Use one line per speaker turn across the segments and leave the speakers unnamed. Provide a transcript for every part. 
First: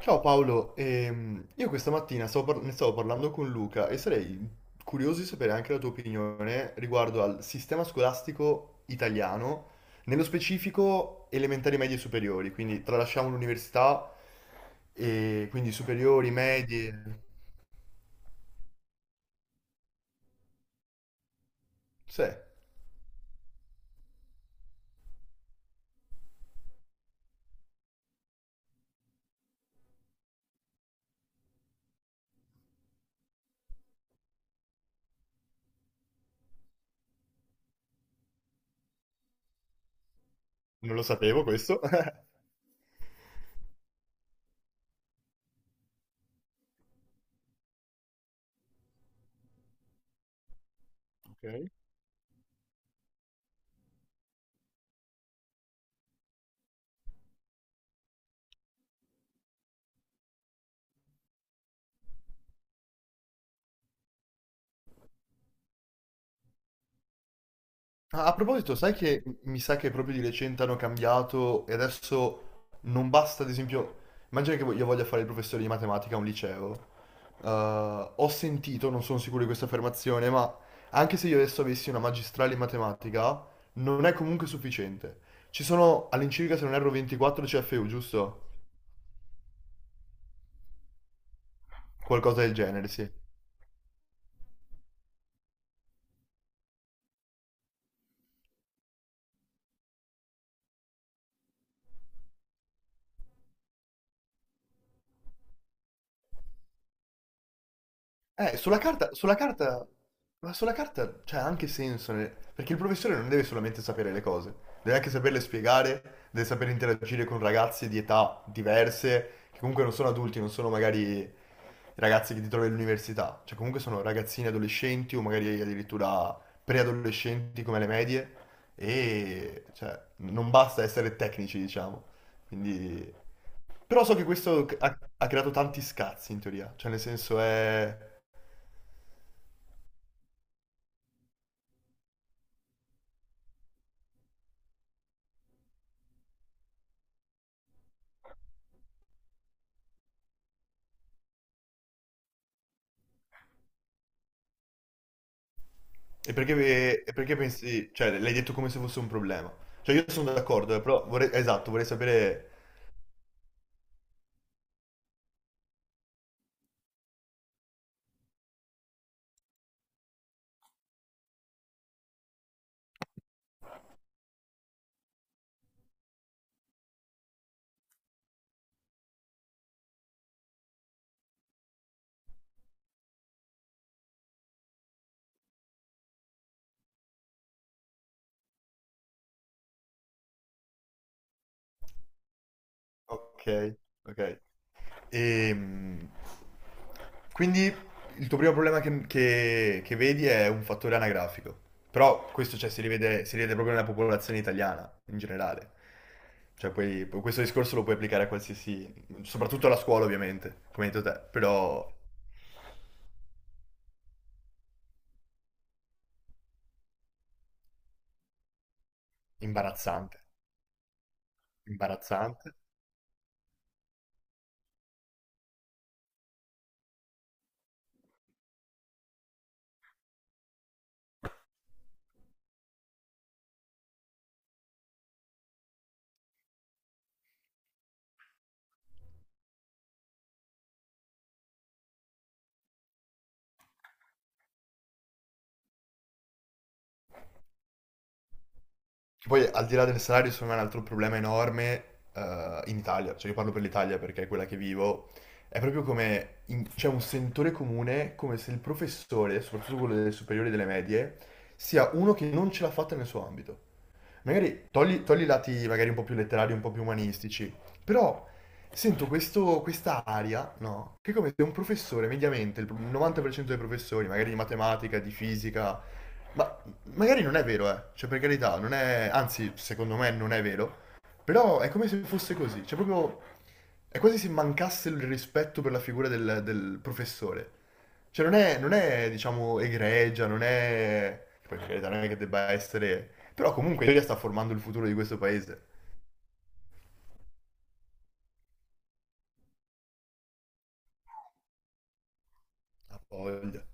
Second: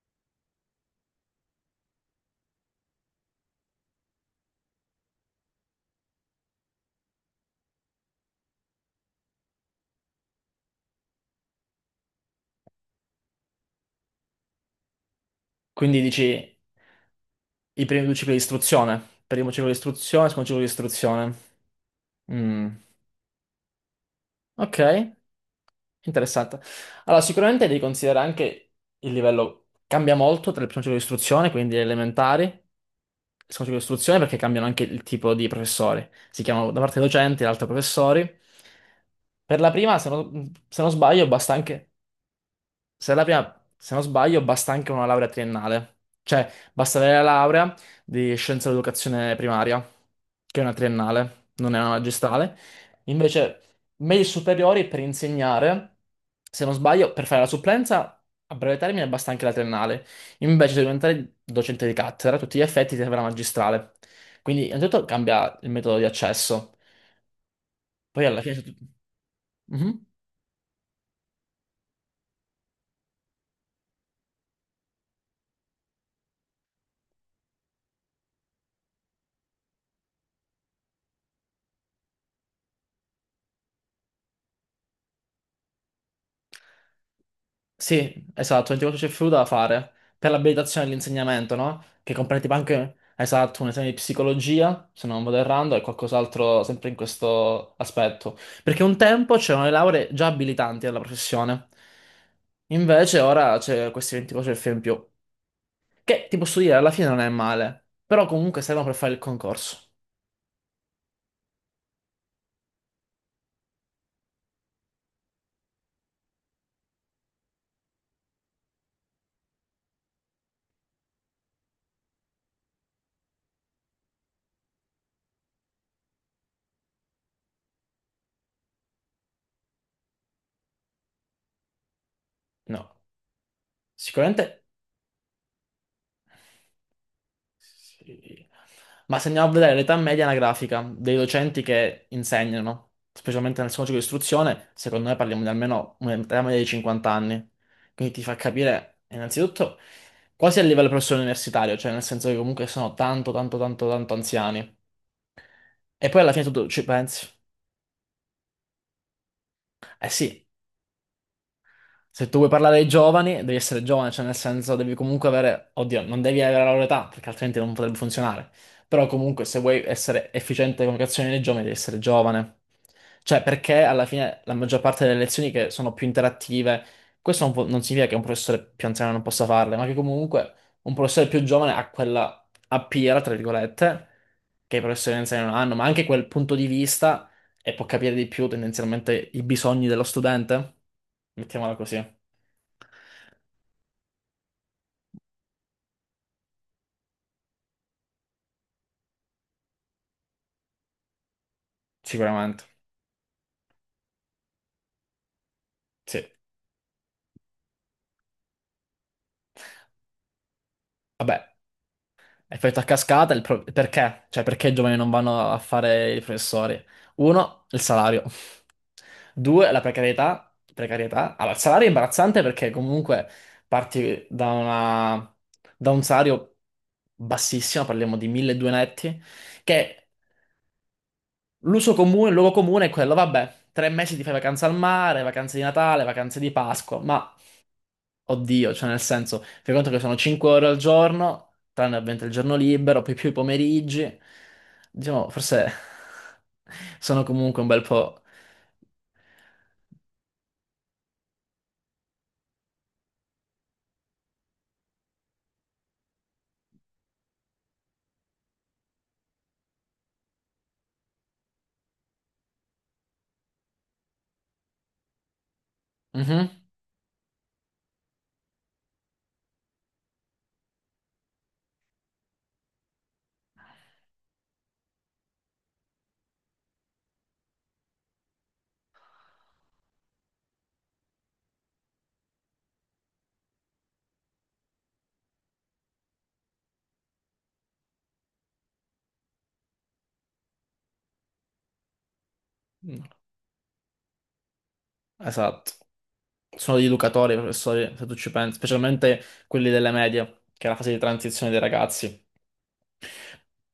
Ciao Paolo, io questa mattina ne stavo parlando con Luca e sarei curioso di sapere anche la tua opinione riguardo al sistema scolastico italiano, nello specifico elementari, medie e superiori, quindi tralasciamo l'università e quindi
Quindi
superiori,
dici
medie...
i primi due cicli di istruzione. Primo ciclo di istruzione, secondo ciclo di istruzione.
Sì,
Mm, ok, interessante. Allora, sicuramente devi considerare anche il livello cambia molto tra il primo ciclo di istruzione, quindi le elementari, il secondo ciclo di istruzione, perché cambiano anche il tipo di professori. Si chiamano da parte docenti, l'altra professori. Per la prima, se non
non lo
sbaglio,
sapevo
basta
questo.
anche. Se la prima- Se non sbaglio, basta anche una laurea triennale. Cioè, basta avere la laurea di scienza dell'educazione primaria, che è una triennale,
Ok.
non è una magistrale. Invece, medie superiori per insegnare, se non sbaglio, per fare la supplenza a breve termine basta anche la triennale. Invece, se diventare docente di cattedra, a tutti gli effetti ti serve la magistrale. Quindi, innanzitutto cambia il metodo di accesso.
Ah,
Poi
a
alla fine... se tu-
proposito, sai che mi sa che
Mhm.
proprio di recente hanno cambiato e adesso non basta, ad esempio, immagina che io voglia fare il professore di matematica a un liceo. Eh, ho sentito, non sono sicuro di questa affermazione, ma anche se io adesso avessi una magistrale in matematica, non è comunque sufficiente. Ci sono all'incirca, se non erro, 24 CFU,
Sì,
giusto?
esatto, 24 c'è fluido da fare per l'abilitazione dell'insegnamento, no? Che
Qualcosa
comprende tipo
del genere,
anche,
sì.
esatto, un esame di psicologia, se non vado errando, e qualcos'altro sempre in questo aspetto. Perché un tempo c'erano le lauree già abilitanti alla professione, invece ora c'è questi 24 CFU in più, che ti posso dire, alla fine non è male, però comunque servono per fare il
Sulla carta,
concorso.
ma sulla carta c'è anche senso, nel- perché il professore non deve solamente sapere le cose, deve anche saperle spiegare, deve sapere interagire con ragazzi di età diverse, che comunque non sono adulti, non sono magari i ragazzi che ti trovi all'università, cioè comunque sono ragazzini adolescenti o magari addirittura preadolescenti come le medie, e cioè, non basta essere tecnici, diciamo.
No,
Quindi... Però so che
sicuramente.
questo ha creato tanti scazzi in teoria, cioè nel senso è...
Sì. Ma se andiamo a vedere l'età media anagrafica dei docenti che insegnano, specialmente nel secondo ciclo di istruzione, secondo me parliamo di almeno un'età media di 50 anni. Quindi ti fa capire, innanzitutto, quasi a livello professore universitario, cioè nel senso che comunque sono tanto, tanto, tanto, tanto anziani. E poi alla
E
fine tu ci
perché, e
pensi.
perché pensi, cioè l'hai detto come se fosse un problema. Cioè io
Eh
sono
sì,
d'accordo, però vorrei, esatto, vorrei
se tu vuoi
sapere...
parlare ai giovani, devi essere giovane, cioè nel senso devi comunque avere, oddio, non devi avere la loro età, perché altrimenti non potrebbe funzionare. Però comunque se vuoi essere efficiente con le azioni dei giovani, devi essere giovane. Cioè perché alla fine la maggior parte delle lezioni che sono più interattive, questo non, pu- non significa che un professore più anziano non possa farle, ma che comunque un professore più giovane ha quella a piera, tra virgolette, che i professori anziani non hanno, ma anche quel punto di vista e può capire di più tendenzialmente i bisogni dello studente. Mettiamola così,
Ok, ok. Ehm, quindi il tuo primo problema che vedi è un fattore anagrafico, però questo
sicuramente.
cioè, si rivede proprio nella popolazione italiana in generale.
Sì.
Cioè, questo discorso lo puoi applicare a qualsiasi, soprattutto alla scuola ovviamente, come hai detto te,
Vabbè,
però
effetto a cascata, perché? Cioè, perché i giovani non vanno a fare i professori? Uno, il salario. Due, la
imbarazzante,
precarietà. Precarietà. Allora, il salario è imbarazzante
imbarazzante.
perché comunque parti da una... da un salario bassissimo, parliamo di 1.200 netti, che l'uso comune, il luogo comune è quello, vabbè, tre mesi ti fai vacanza al mare, vacanze di Natale, vacanze di Pasqua, ma oddio, cioè nel senso, fai conto che sono 5 ore al giorno, tranne ovviamente il giorno libero, poi più i pomeriggi, diciamo, forse sono comunque un bel po'...
Che poi al di là del salario, secondo me è un altro problema enorme in Italia, cioè io parlo per l'Italia perché è quella che vivo, è proprio come in- c'è un sentore comune come se il professore, soprattutto quello delle superiori e delle medie, sia uno che non ce l'ha fatta nel suo ambito magari togli, togli i lati magari un po' più letterari, un po' più umanistici, però sento questo, questa aria, no? Che è come se un professore, mediamente, il 90% dei professori, magari di matematica, di fisica, ma magari non è vero, cioè per carità, non è, anzi, secondo me non è vero, però è come se fosse così, cioè proprio, è quasi se mancasse il rispetto per la figura del professore. Cioè non è, diciamo, egregia, non è... Poi per carità, non è che debba
Mhm.
essere... Però comunque l'Italia sta formando il futuro di questo paese.
Esatto, sono gli educatori, i professori, se tu ci pensi, specialmente quelli delle medie, che è la fase di transizione dei ragazzi.
Ha voglia.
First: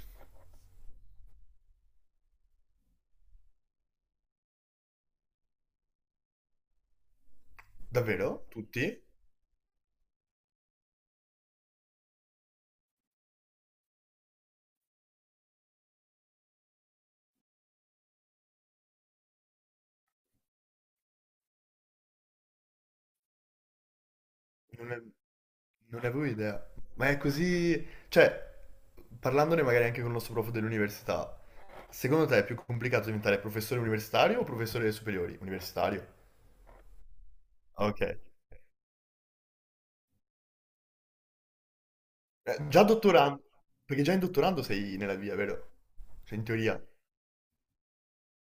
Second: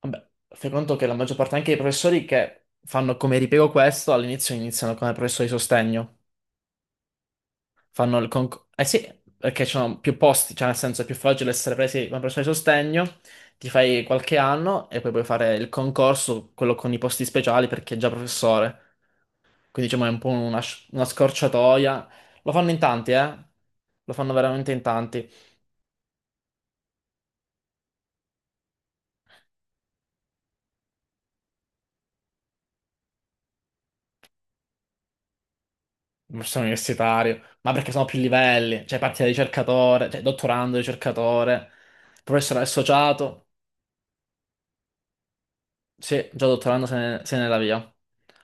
Vabbè, fai conto che la maggior parte anche dei professori che fanno come ripiego questo all'inizio iniziano come professori di sostegno. Fanno il
Davvero?
concorso. Eh
Tutti?
sì, perché ci sono più posti, cioè nel senso è più facile essere presi come professore di sostegno, ti fai qualche anno e poi puoi fare il concorso, quello con i posti speciali perché è già professore. Quindi diciamo è un po' una scorciatoia. Lo fanno in tanti, eh? Lo fanno veramente in
Non ne,
tanti.
non ne avevo idea. Ma è così... Cioè, parlandone magari anche con il nostro prof dell'università, secondo te è più complicato diventare professore universitario o professore delle superiori? Universitario.
Sono universitario, ma
Ah,
perché sono
ok.
più livelli, cioè parti da ricercatore, cioè dottorando, ricercatore, professore
Già dottorando,
associato,
perché già in dottorando sei nella via, vero?
sì,
Cioè in
già dottorando
teoria.
se ne va via.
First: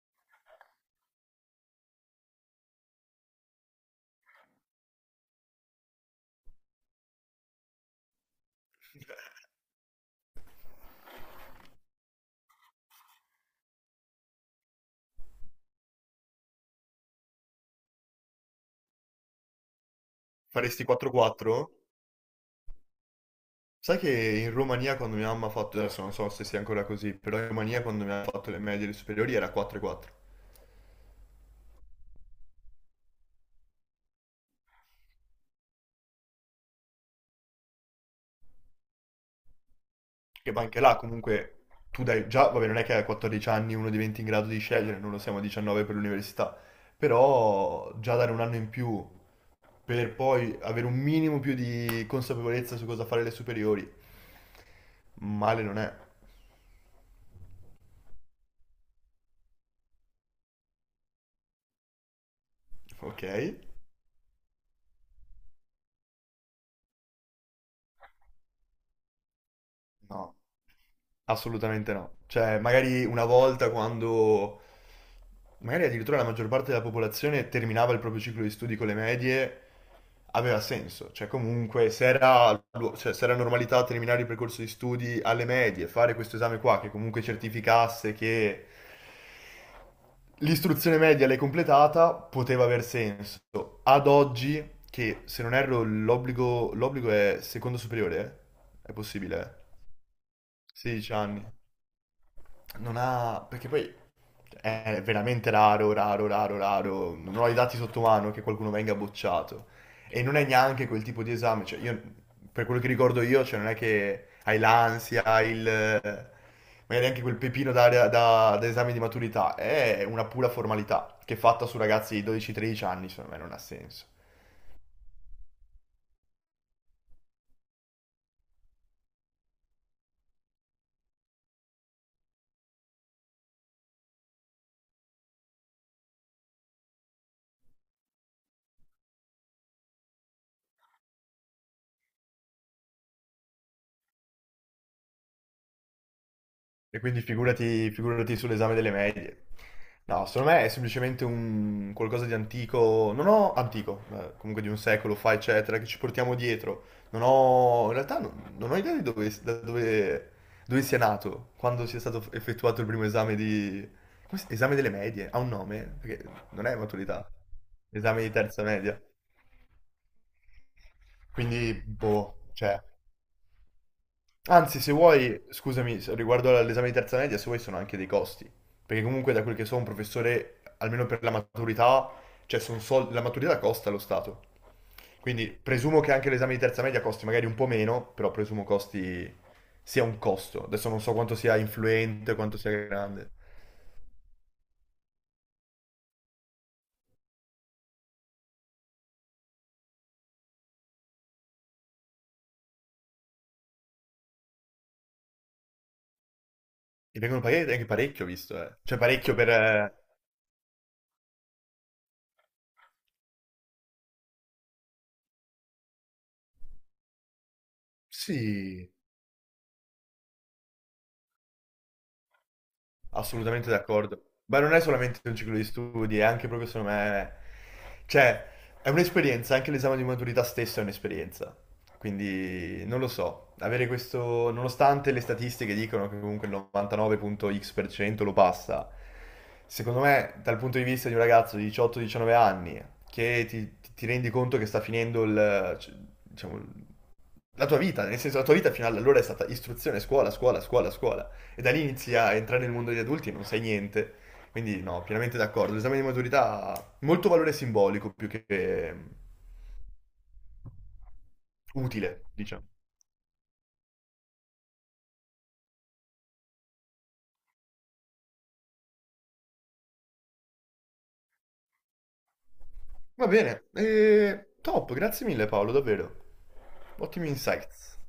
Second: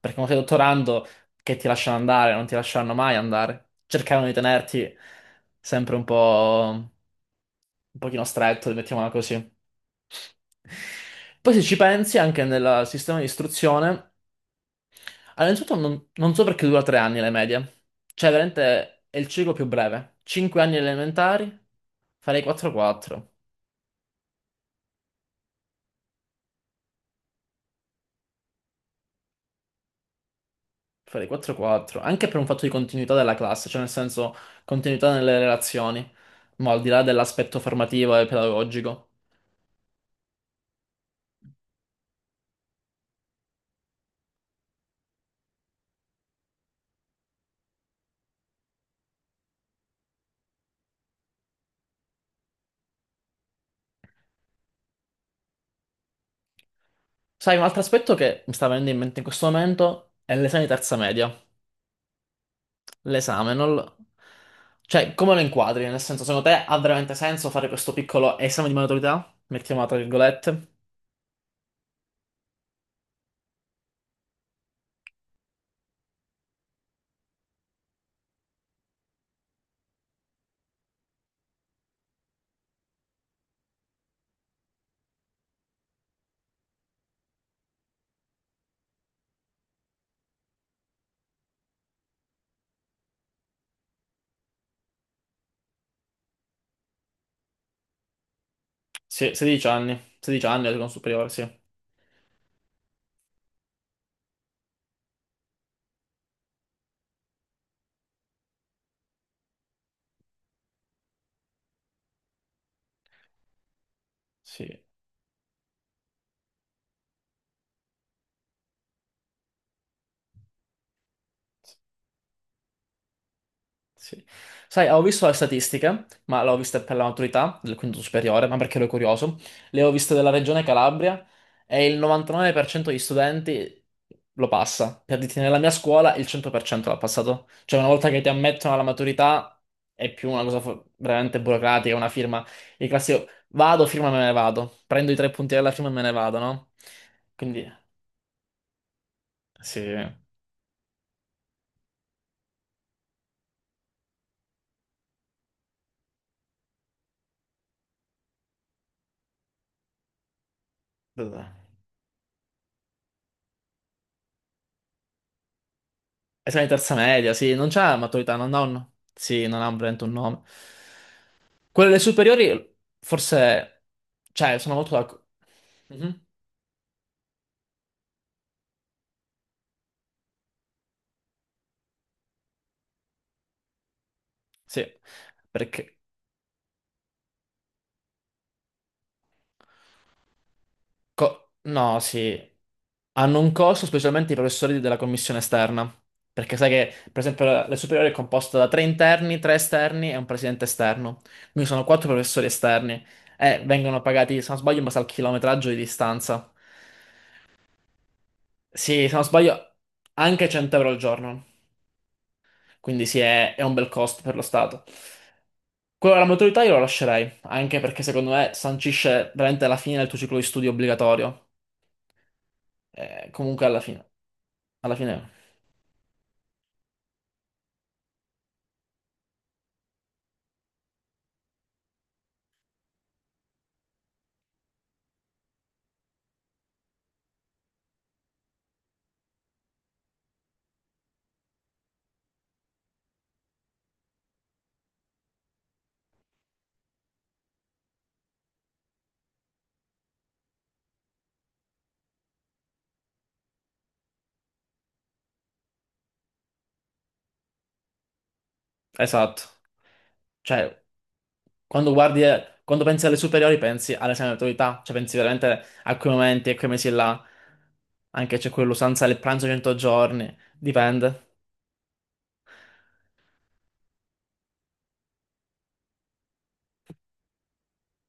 Perché quando sei dottorando, che ti lasciano andare, non ti lasceranno mai andare. Cercavano di tenerti sempre un po', un pochino stretto, mettiamola così. Poi se ci pensi, anche nel sistema di istruzione. Allora, innanzitutto non so perché dura tre anni le medie. Cioè, veramente è il ciclo più breve. Cinque anni
Faresti
elementari,
4-4?
farei 4-4.
Sai che in Romania quando mia mamma ha fatto, adesso non so se sia ancora così, però in Romania quando mi ha fatto le medie e le superiori era 4-4.
Farei 4-4. Anche per un fatto di continuità della classe, cioè nel senso continuità nelle relazioni. Ma al di là dell'aspetto formativo e pedagogico.
Che ma anche là comunque tu dai già, vabbè non è che a 14 anni uno diventi in grado di scegliere, non lo siamo a 19 per l'università, però già dare un anno in più per poi avere un minimo più di consapevolezza su cosa fare le superiori, male non è,
Sai, un altro aspetto che mi sta venendo in mente in questo momento è l'esame di terza media.
ok?
L'esame, non... lo- Cioè, come lo inquadri? Nel senso, secondo te ha veramente senso fare questo piccolo esame di maturità? Mettiamo tra
No.
virgolette.
Assolutamente no. Cioè, magari una volta quando magari addirittura la maggior parte della popolazione terminava il proprio ciclo di studi con le medie, aveva senso. Cioè, comunque, se era, cioè, se era normalità terminare il percorso di studi alle medie, fare questo esame qua che comunque certificasse che l'istruzione media l'hai completata, poteva aver senso. Ad oggi, che se non erro l'obbligo è secondo superiore, eh? È
Sì,
possibile,
16
eh?
anni, 16 anni, la seconda
16
superiore,
anni.
sì.
Non ha... perché poi è veramente raro, raro, raro, raro. Non ho i dati sotto mano che qualcuno venga bocciato. E non è neanche quel tipo di esame. Cioè, io, per quello che ricordo io, cioè, non è che hai
Sì,
l'ansia, hai il... magari anche quel pepino da esame di maturità. È una pura formalità che è fatta su ragazzi di 12-13 anni, secondo me non ha senso.
sì. Sai, ho visto le statistiche, ma l'ho vista per la maturità del quinto superiore, ma perché ero curioso. Le ho viste della regione Calabria e il 99% degli studenti lo passa. Per dirti, nella mia scuola il 100% l'ha passato. Cioè, una volta che ti ammettono alla maturità è più veramente burocratica, una firma. Il classico vado, firma, me ne vado. Prendo i tre punti della firma e me ne vado, no?
E quindi
Quindi,
figurati, figurati sull'esame delle medie.
sì.
No, secondo me è semplicemente un qualcosa di antico, non ho antico, comunque di un secolo fa, eccetera, che ci portiamo dietro. Non ho, in realtà non, non ho idea di dove, da dove, dove sia
Vabbè.
nato, quando sia stato effettuato il primo esame di... come si- Esame delle medie, ha un nome? Perché
Esame
non
di
è
terza
maturità,
media, sì, non c'ha
esame di
maturità, non ha
terza
un...
media.
Sì, non ha veramente un nome.
Quindi,
Quelle delle
boh,
superiori,
cioè...
forse... Cioè, sono
Anzi, se
molto d'accordo.
vuoi, scusami, se-
Mhm,
riguardo all'esame di terza media, se vuoi sono anche dei costi. Perché comunque da quel che so un professore, almeno per la maturità, cioè sono soldi, la maturità costa allo Stato.
sì,
Quindi
perché...
presumo che anche l'esame di terza media costi magari un po' meno, però presumo costi sia un costo. Adesso non so quanto sia
No,
influente,
sì.
quanto sia grande.
Hanno un costo specialmente i professori della commissione esterna. Perché sai che, per esempio, la superiore è composta da tre interni, tre esterni e un presidente esterno. Quindi sono quattro professori esterni. E vengono pagati, se non sbaglio, in base al chilometraggio di distanza.
E vengono pagati anche parecchio, ho visto, eh. Cioè
Sì, se non
parecchio per...
sbaglio, anche 100 euro al giorno. Quindi sì, è un bel costo per lo Stato. Quello della maturità io lo lascerei, anche perché secondo me
sì,
sancisce veramente la fine del tuo ciclo di studio obbligatorio. Comunque
assolutamente d'accordo. Ma non è
alla
solamente
fine,
un ciclo di studi, è anche proprio secondo me... Cioè, è un'esperienza, anche l'esame di maturità stesso è un'esperienza. Quindi, non lo so, avere questo... Nonostante le statistiche dicono che comunque il 99.x% lo passa, secondo me, dal punto di vista di un ragazzo di 18-19 anni, che ti rendi conto che sta finendo il... cioè, diciamo, la tua vita, nel senso la tua vita fino ad allora è stata istruzione, scuola, scuola, scuola, scuola. E da lì inizi a entrare nel mondo degli adulti e non sai niente. Quindi no, pienamente d'accordo. L'esame di maturità ha molto valore simbolico più che
esatto. Cioè, quando guardi,
utile, diciamo.
quando pensi alle superiori pensi all'esame di maturità, cioè pensi veramente a quei momenti, a quei mesi là, anche c'è quell'usanza del pranzo 100 giorni, dipende.
Va bene, e top, grazie mille Paolo, davvero. Ottimi insights.